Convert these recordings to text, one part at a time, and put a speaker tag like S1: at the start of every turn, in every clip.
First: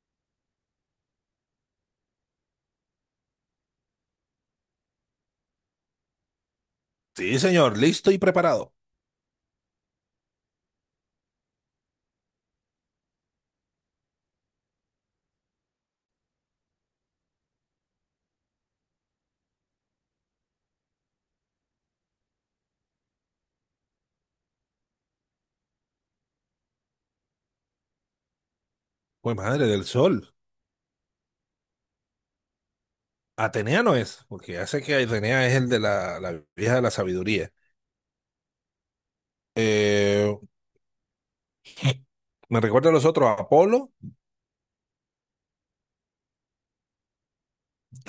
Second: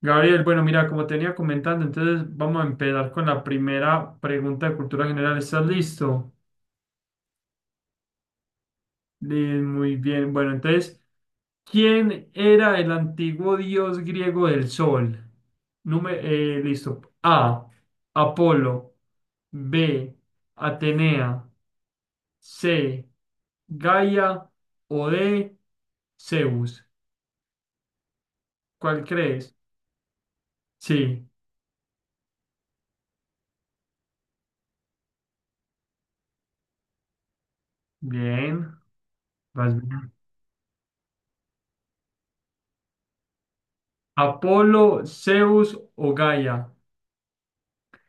S1: Gabriel, bueno, mira, como tenía comentando, entonces vamos a empezar con la primera pregunta de cultura general. ¿Estás listo?
S2: Sí, señor, listo y preparado.
S1: Muy bien. Bueno, entonces, ¿quién era el antiguo dios griego del sol? Número, listo. A. Apolo. B. Atenea. C. Gaia. O D. Zeus. ¿Cuál
S2: Pues
S1: crees?
S2: madre del sol.
S1: Sí.
S2: Atenea no es, porque ya sé que Atenea es el de la vieja de la sabiduría.
S1: Bien. Vas bien.
S2: Eh, me recuerda a los otros, Apolo.
S1: Apolo, Zeus o Gaia.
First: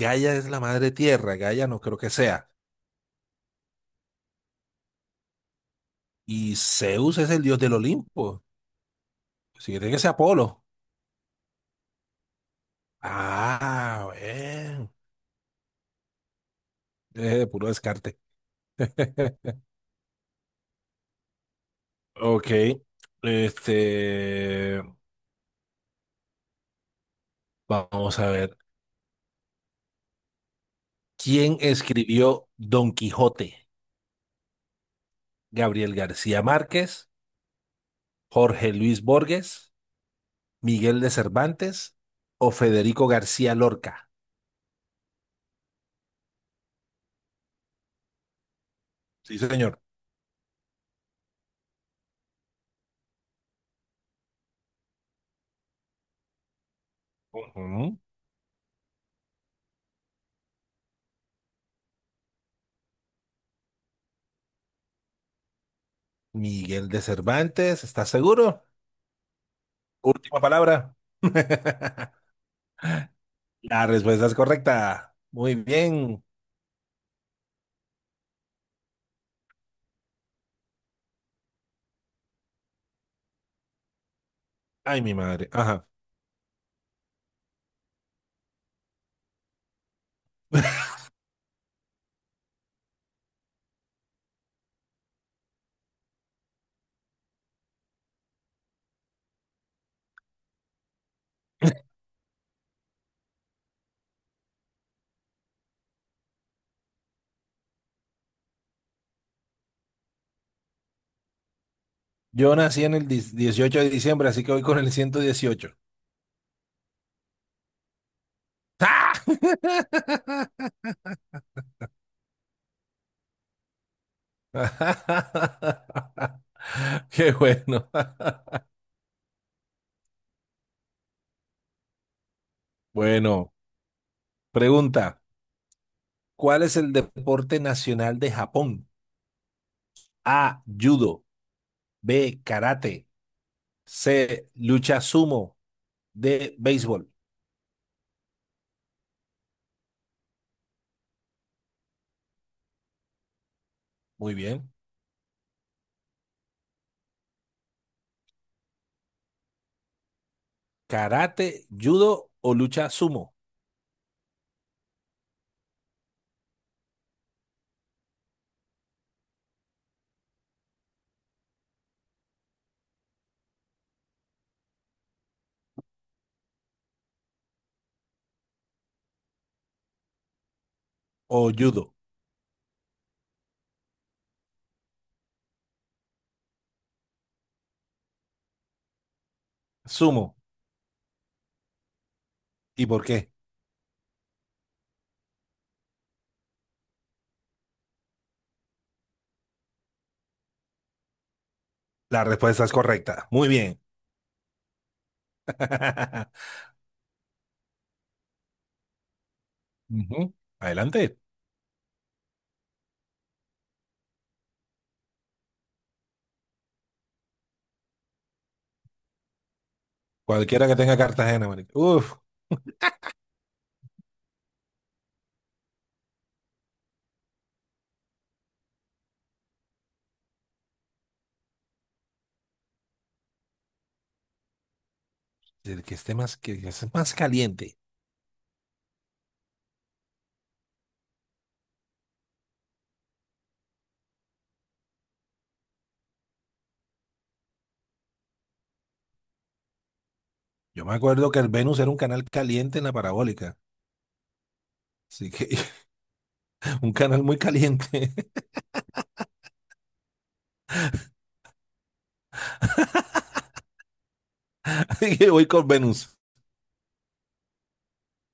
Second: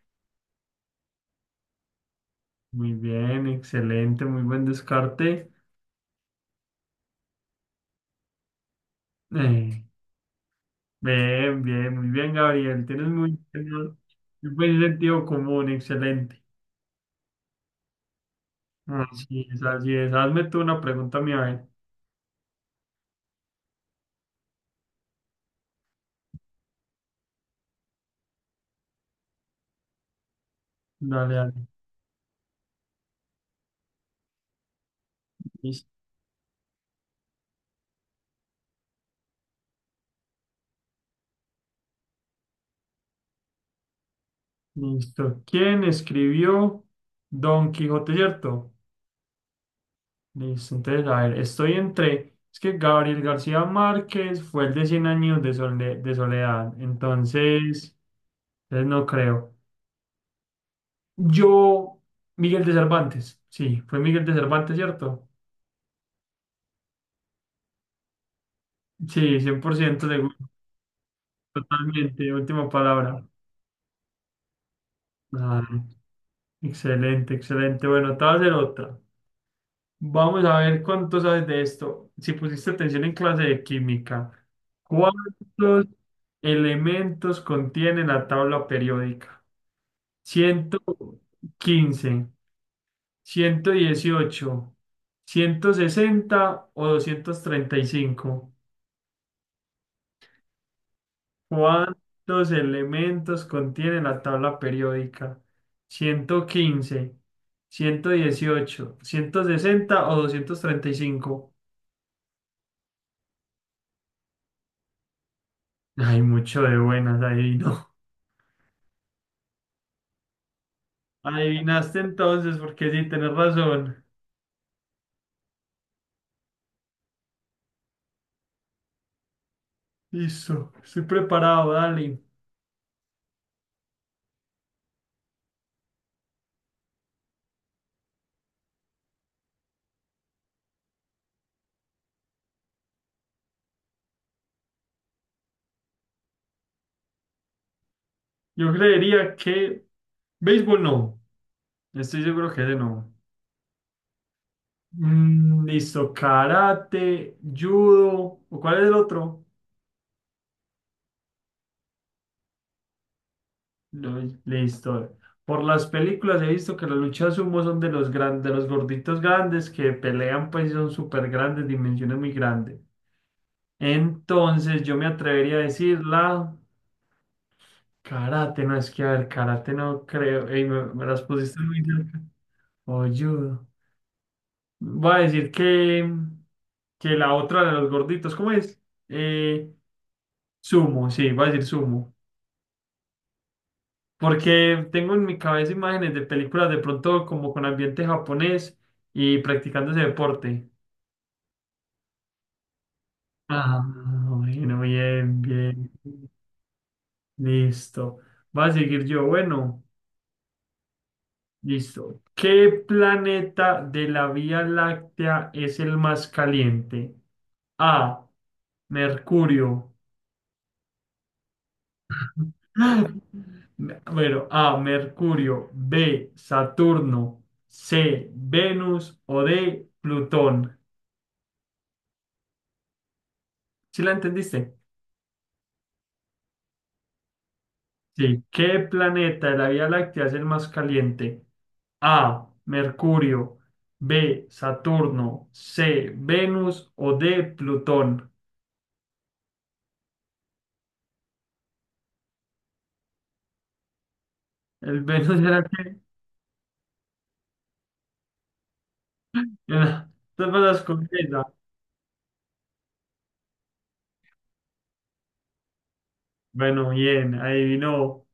S2: Gaia es la madre tierra, Gaia no creo que sea.
S1: Muy bien, excelente, muy buen descarte.
S2: Y Zeus es el dios del Olimpo. Si
S1: Eh,
S2: tiene que ser Apolo.
S1: Bien, bien, muy bien, Gabriel. Tienes muy,
S2: Ah,
S1: muy buen
S2: bien.
S1: sentido común, excelente.
S2: Puro descarte.
S1: Así es, así es. Hazme tú una pregunta mía, a ver.
S2: Ok. Este, vamos a ver.
S1: Dale, dale.
S2: ¿Quién escribió Don Quijote?
S1: Lis-
S2: ¿Gabriel García Márquez? Jorge Luis Borges, Miguel de Cervantes o Federico García Lorca.
S1: Listo. ¿Quién escribió Don Quijote, cierto?
S2: Sí, señor.
S1: Listo, entonces, a ver, estoy entre. Es que Gabriel García Márquez fue el de 100 años de soledad. Entonces,
S2: Ujú.
S1: entonces no creo. Yo, Miguel de Cervantes, sí, fue Miguel de Cervantes, ¿cierto?
S2: Miguel de Cervantes, ¿estás seguro?
S1: Sí, 100% seguro,
S2: Última palabra.
S1: totalmente, última palabra.
S2: La respuesta es correcta. Muy
S1: Ah,
S2: bien.
S1: excelente, excelente. Bueno, te voy a hacer otra. Vamos a ver cuánto sabes de esto. Si pusiste atención en clase de química,
S2: Ay, mi madre. Ajá.
S1: ¿cuántos elementos contiene la tabla periódica? Ciento quince, ciento dieciocho, ciento sesenta o doscientos treinta y cinco. ¿Cuántos elementos contiene la tabla periódica? Ciento quince, ciento dieciocho, ciento sesenta o 235.
S2: Yo nací en el 18 de diciembre, así que voy con el 118.
S1: Hay mucho de buenas, adivino.
S2: ¡Ah!
S1: Adivinaste entonces, porque sí, tenés razón.
S2: Qué bueno.
S1: Listo, estoy preparado, dale.
S2: Bueno, pregunta, ¿cuál es el deporte nacional de Japón? A, judo. B, karate. C, lucha sumo. D, béisbol.
S1: Yo creería que... Béisbol no, estoy seguro que ese no.
S2: Muy bien.
S1: Listo, karate, judo, ¿o cuál es el otro?
S2: ¿Karate, judo o lucha sumo?
S1: No, listo. Por las películas he visto que las luchas sumo son de los gorditos grandes que pelean, pues y son súper grandes, dimensiones muy grandes. Entonces yo me atrevería a decir la karate, no es que a ver, karate no creo. Ey, me las
S2: O
S1: pusiste muy
S2: judo.
S1: cerca. O judo. Voy a decir que la otra de los gorditos, ¿cómo es? Eh,
S2: Sumo.
S1: Sumo, sí, voy a decir sumo.
S2: ¿Y por qué?
S1: Porque tengo en mi cabeza imágenes de películas de pronto como con ambiente japonés y practicando ese deporte.
S2: La respuesta es correcta. Muy bien.
S1: Ah, bueno, bien, bien. Listo. Va a seguir yo. Bueno,
S2: Ujú. Adelante.
S1: listo. ¿Qué planeta de la Vía Láctea es el más caliente? A. Mercurio.
S2: Cualquiera que tenga Cartagena, marica. Uf,
S1: Bueno, A. Mercurio. B. Saturno. C. Venus o D. Plutón. ¿Sí la entendiste?
S2: el que esté más, que esté más caliente.
S1: Sí. ¿Qué planeta de la Vía Láctea es el más caliente? A. Mercurio. B. Saturno. C. Venus. O D. Plutón.
S2: Yo me acuerdo que el Venus era un canal caliente en la parabólica.
S1: El
S2: Así
S1: Venus
S2: que
S1: era el que
S2: un canal muy caliente.
S1: era- Te pasas con esa.
S2: Así que voy con Venus.
S1: Bueno, bien, adivinó.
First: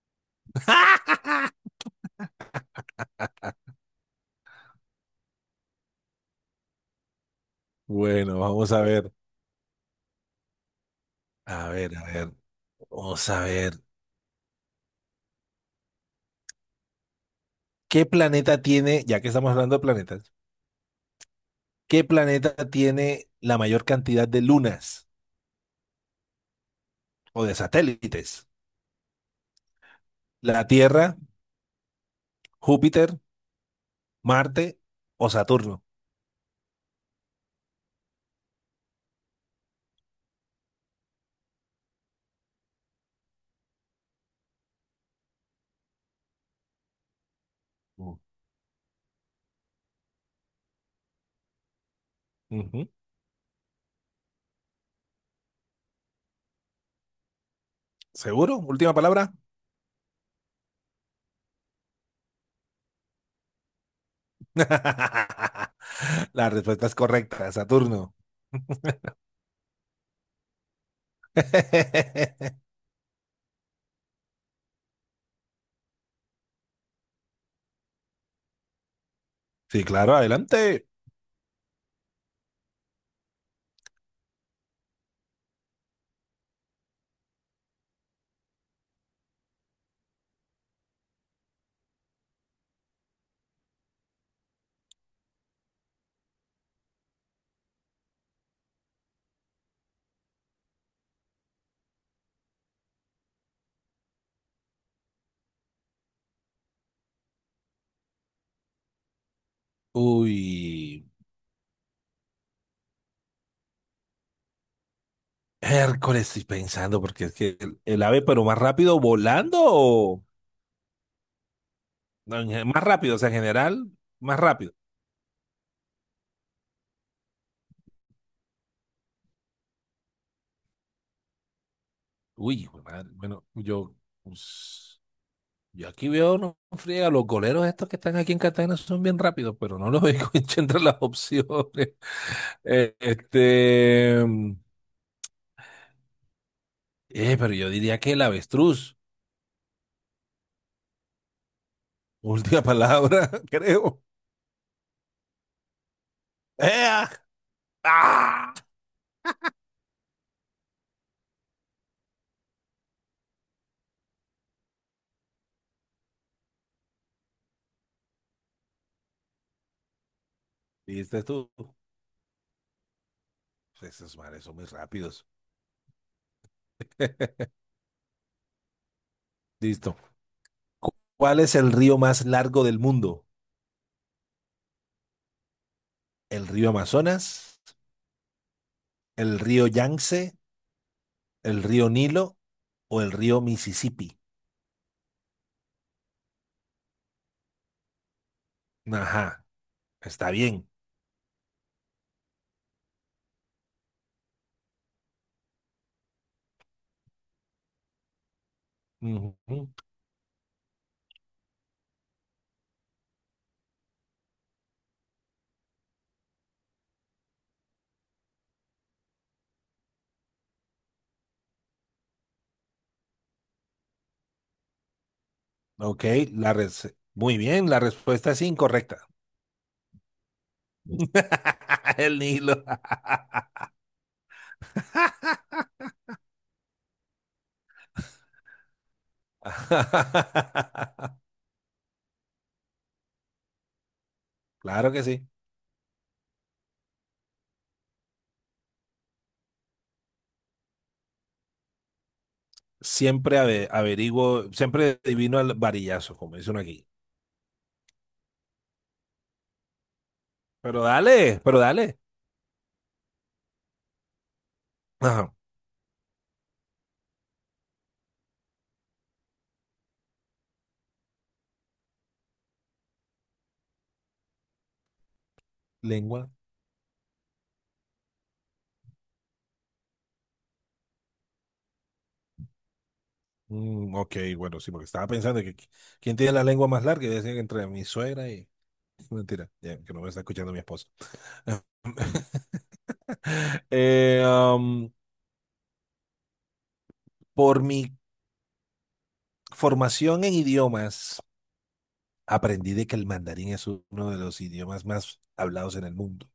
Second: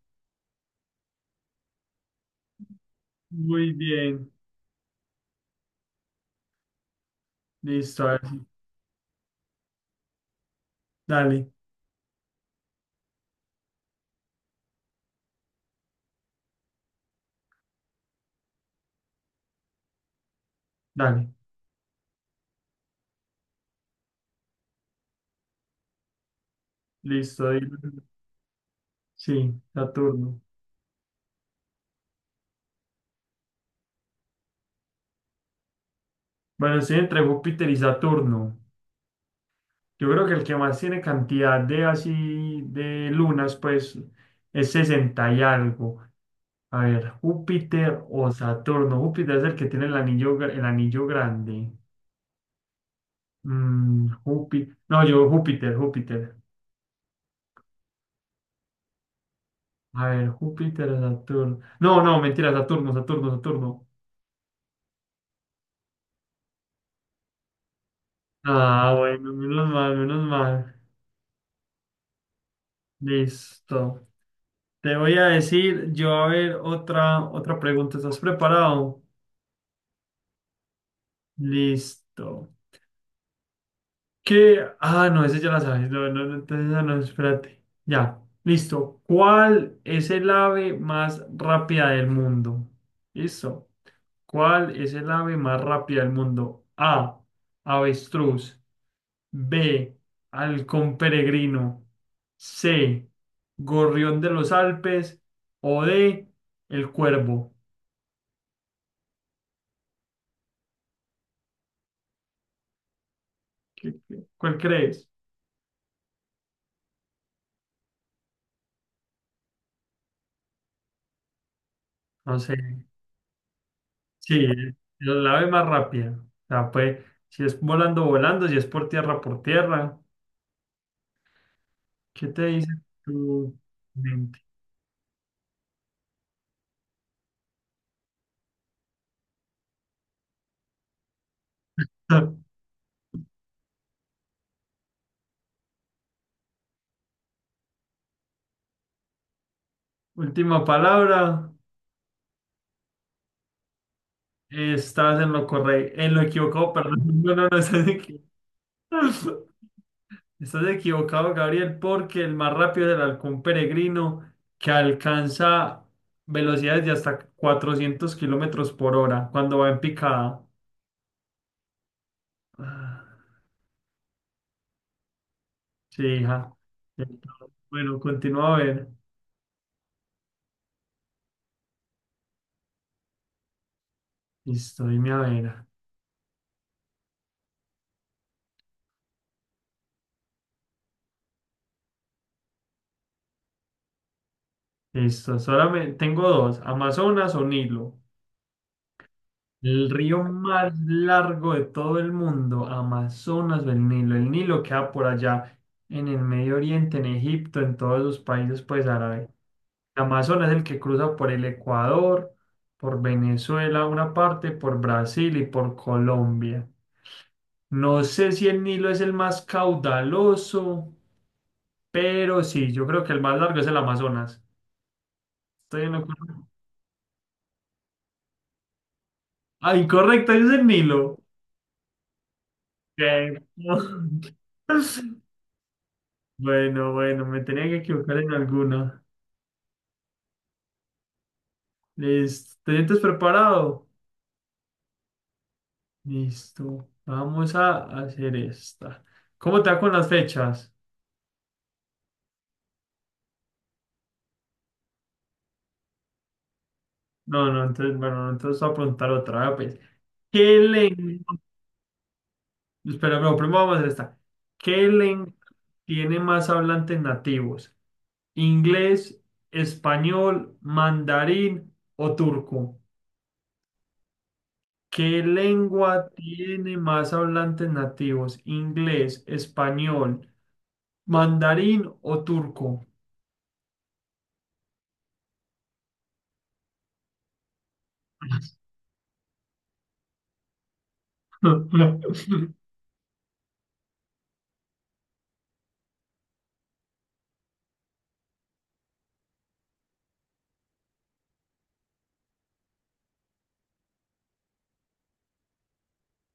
S1: Muy bien. Listo, a ver.
S2: Bueno,
S1: Si,
S2: vamos a ver.
S1: dale,
S2: A ver, a ver, vamos a ver. ¿Qué planeta tiene, ya que estamos hablando de planetas,
S1: dale.
S2: qué planeta tiene la mayor cantidad de lunas o
S1: Listo,
S2: de
S1: dilo.
S2: satélites?
S1: Sí, Saturno.
S2: ¿La Tierra, Júpiter, Marte o Saturno?
S1: Bueno, estoy entre Júpiter y Saturno. Yo creo que el que más tiene cantidad de así de lunas, pues es 60 y algo. A ver, Júpiter
S2: Mm.
S1: o Saturno. Júpiter es el que tiene el anillo grande.
S2: Ujú.
S1: Júpiter. No, yo Júpiter, Júpiter.
S2: ¿Seguro? Última palabra.
S1: A ver, Júpiter o Saturno. No, no, mentira, Saturno, Saturno, Saturno.
S2: La respuesta es correcta, Saturno.
S1: Ah, bueno, menos mal, menos mal. Listo. Te voy a decir, yo a ver, otra pregunta. ¿Estás preparado?
S2: Sí, claro, adelante.
S1: Listo. ¿Qué? Ah, no, ese ya la sabes. No, no, no, entonces, no, no, espérate. Ya, listo. ¿Cuál es el ave más rápida del mundo? Listo. ¿Cuál es el ave más rápida del mundo? A. Avestruz. B. Halcón peregrino. C. Gorrión de los Alpes. O D. El cuervo.
S2: Uy,
S1: ¿Cuál crees?
S2: Hércules, estoy pensando, porque es que el ave, pero más rápido, volando o,
S1: No
S2: no,
S1: sé.
S2: más rápido, o sea, en general, más
S1: Sí,
S2: rápido.
S1: el ave más rápida. O sea, pues, si es volando, volando, si es por tierra, por tierra. ¿Qué te
S2: Uy,
S1: dice
S2: hijo de madre. Bueno,
S1: tu mente?
S2: pues, yo aquí veo, no friega, los goleros estos que están aquí en Cartagena son bien rápidos, pero no los veo entre las opciones. Eh, este, eh, pero yo diría que el avestruz.
S1: Última palabra.
S2: Última palabra, creo.
S1: Estás en lo correcto, en lo equivocado, perdón.
S2: ¡Ea!
S1: No, no, no,
S2: ¡Ah!
S1: estás equivocado, Gabriel, porque el más rápido es el halcón peregrino que alcanza velocidades de hasta 400 kilómetros por hora cuando va en picada.
S2: ¿Viste tú?
S1: Ah.
S2: Pues esos mares son muy rápidos.
S1: Sí, hija. Entonces, bueno, continúa a ver.
S2: Listo. ¿Cuál es el río más largo del mundo?
S1: Listo, dime a ver.
S2: ¿El río Amazonas? ¿El río Yangtze? ¿El río Nilo o el río Mississippi?
S1: Listo, solamente tengo dos, Amazonas o Nilo.
S2: Ajá,
S1: El río
S2: está bien.
S1: más largo de todo el mundo, Amazonas o el Nilo. El Nilo queda por allá, en el Medio Oriente, en Egipto, en todos los países pues árabes.
S2: Ujú.
S1: El Amazonas es el que cruza por el Ecuador, por Venezuela una parte, por Brasil y por Colombia. No sé si el Nilo es el más caudaloso. Pero sí, yo creo que el más largo es el Amazonas. Estoy en lo
S2: Ok,
S1: correcto.
S2: la muy bien, la respuesta es incorrecta.
S1: Ah, incorrecto, es el Nilo.
S2: El Nilo.
S1: Ok. Bueno, bueno, me tenía que equivocar en alguna. Listo. ¿Te sientes preparado?
S2: Claro que sí.
S1: Listo. Vamos a hacer esta. ¿Cómo te va con las fechas?
S2: Siempre averiguo, siempre adivino al varillazo, como dicen aquí.
S1: No, no, entonces, bueno, entonces voy a preguntar otra vez, pues. ¿Qué
S2: Pero
S1: lengua?
S2: dale, pero dale.
S1: Espera, no, primero vamos a hacer esta. ¿Qué lengua
S2: Ajá.
S1: tiene más hablantes nativos? Inglés, español, mandarín o turco. ¿Qué lengua
S2: Lengua.
S1: tiene más hablantes nativos? Inglés, español, mandarín o turco.
S2: Ok, bueno, sí, porque estaba pensando que quién tiene la lengua más larga. Yo decía que entre mi suegra y... Mentira, ya, que no me está escuchando mi esposa. Eh, am, por mi formación en idiomas, aprendí de que el mandarín es uno de los idiomas más hablados en el mundo.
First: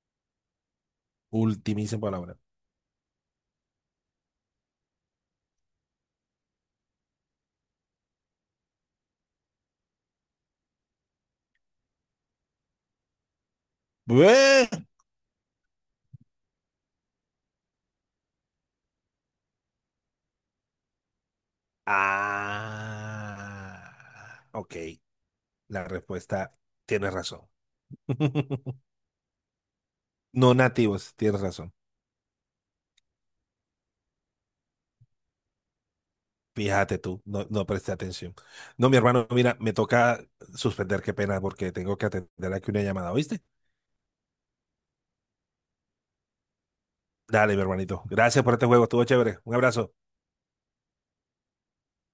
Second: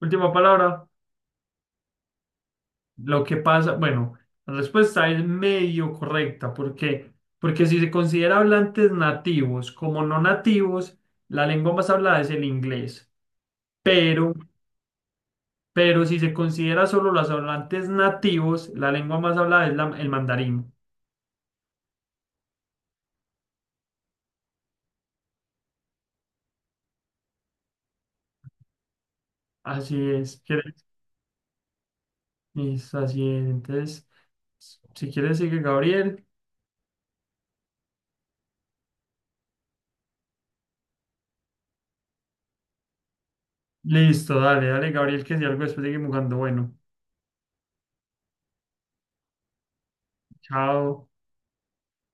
S1: Última palabra.
S2: Ultimísima palabra.
S1: Lo que pasa, bueno, la respuesta es medio correcta. ¿Por qué? Porque si se considera hablantes nativos como no nativos, la lengua más hablada es el inglés. Pero
S2: Bueh.
S1: Pero si se considera solo los hablantes nativos, la lengua más hablada es el mandarín.
S2: Ah, ok. La respuesta, tienes razón.
S1: Así es,
S2: No
S1: ¿quieres?
S2: nativos, tienes razón.
S1: Listo, así es. Entonces, si quieres, sigue Gabriel.
S2: Fíjate tú, no, no presté atención. No, mi hermano, mira, me toca suspender, qué pena, porque tengo que atender aquí una llamada, ¿oíste?
S1: Listo, dale, dale, Gabriel, que si algo después seguimos jugando. Bueno,
S2: Dale, mi hermanito. Gracias por este juego, estuvo chévere. Un abrazo.
S1: chao.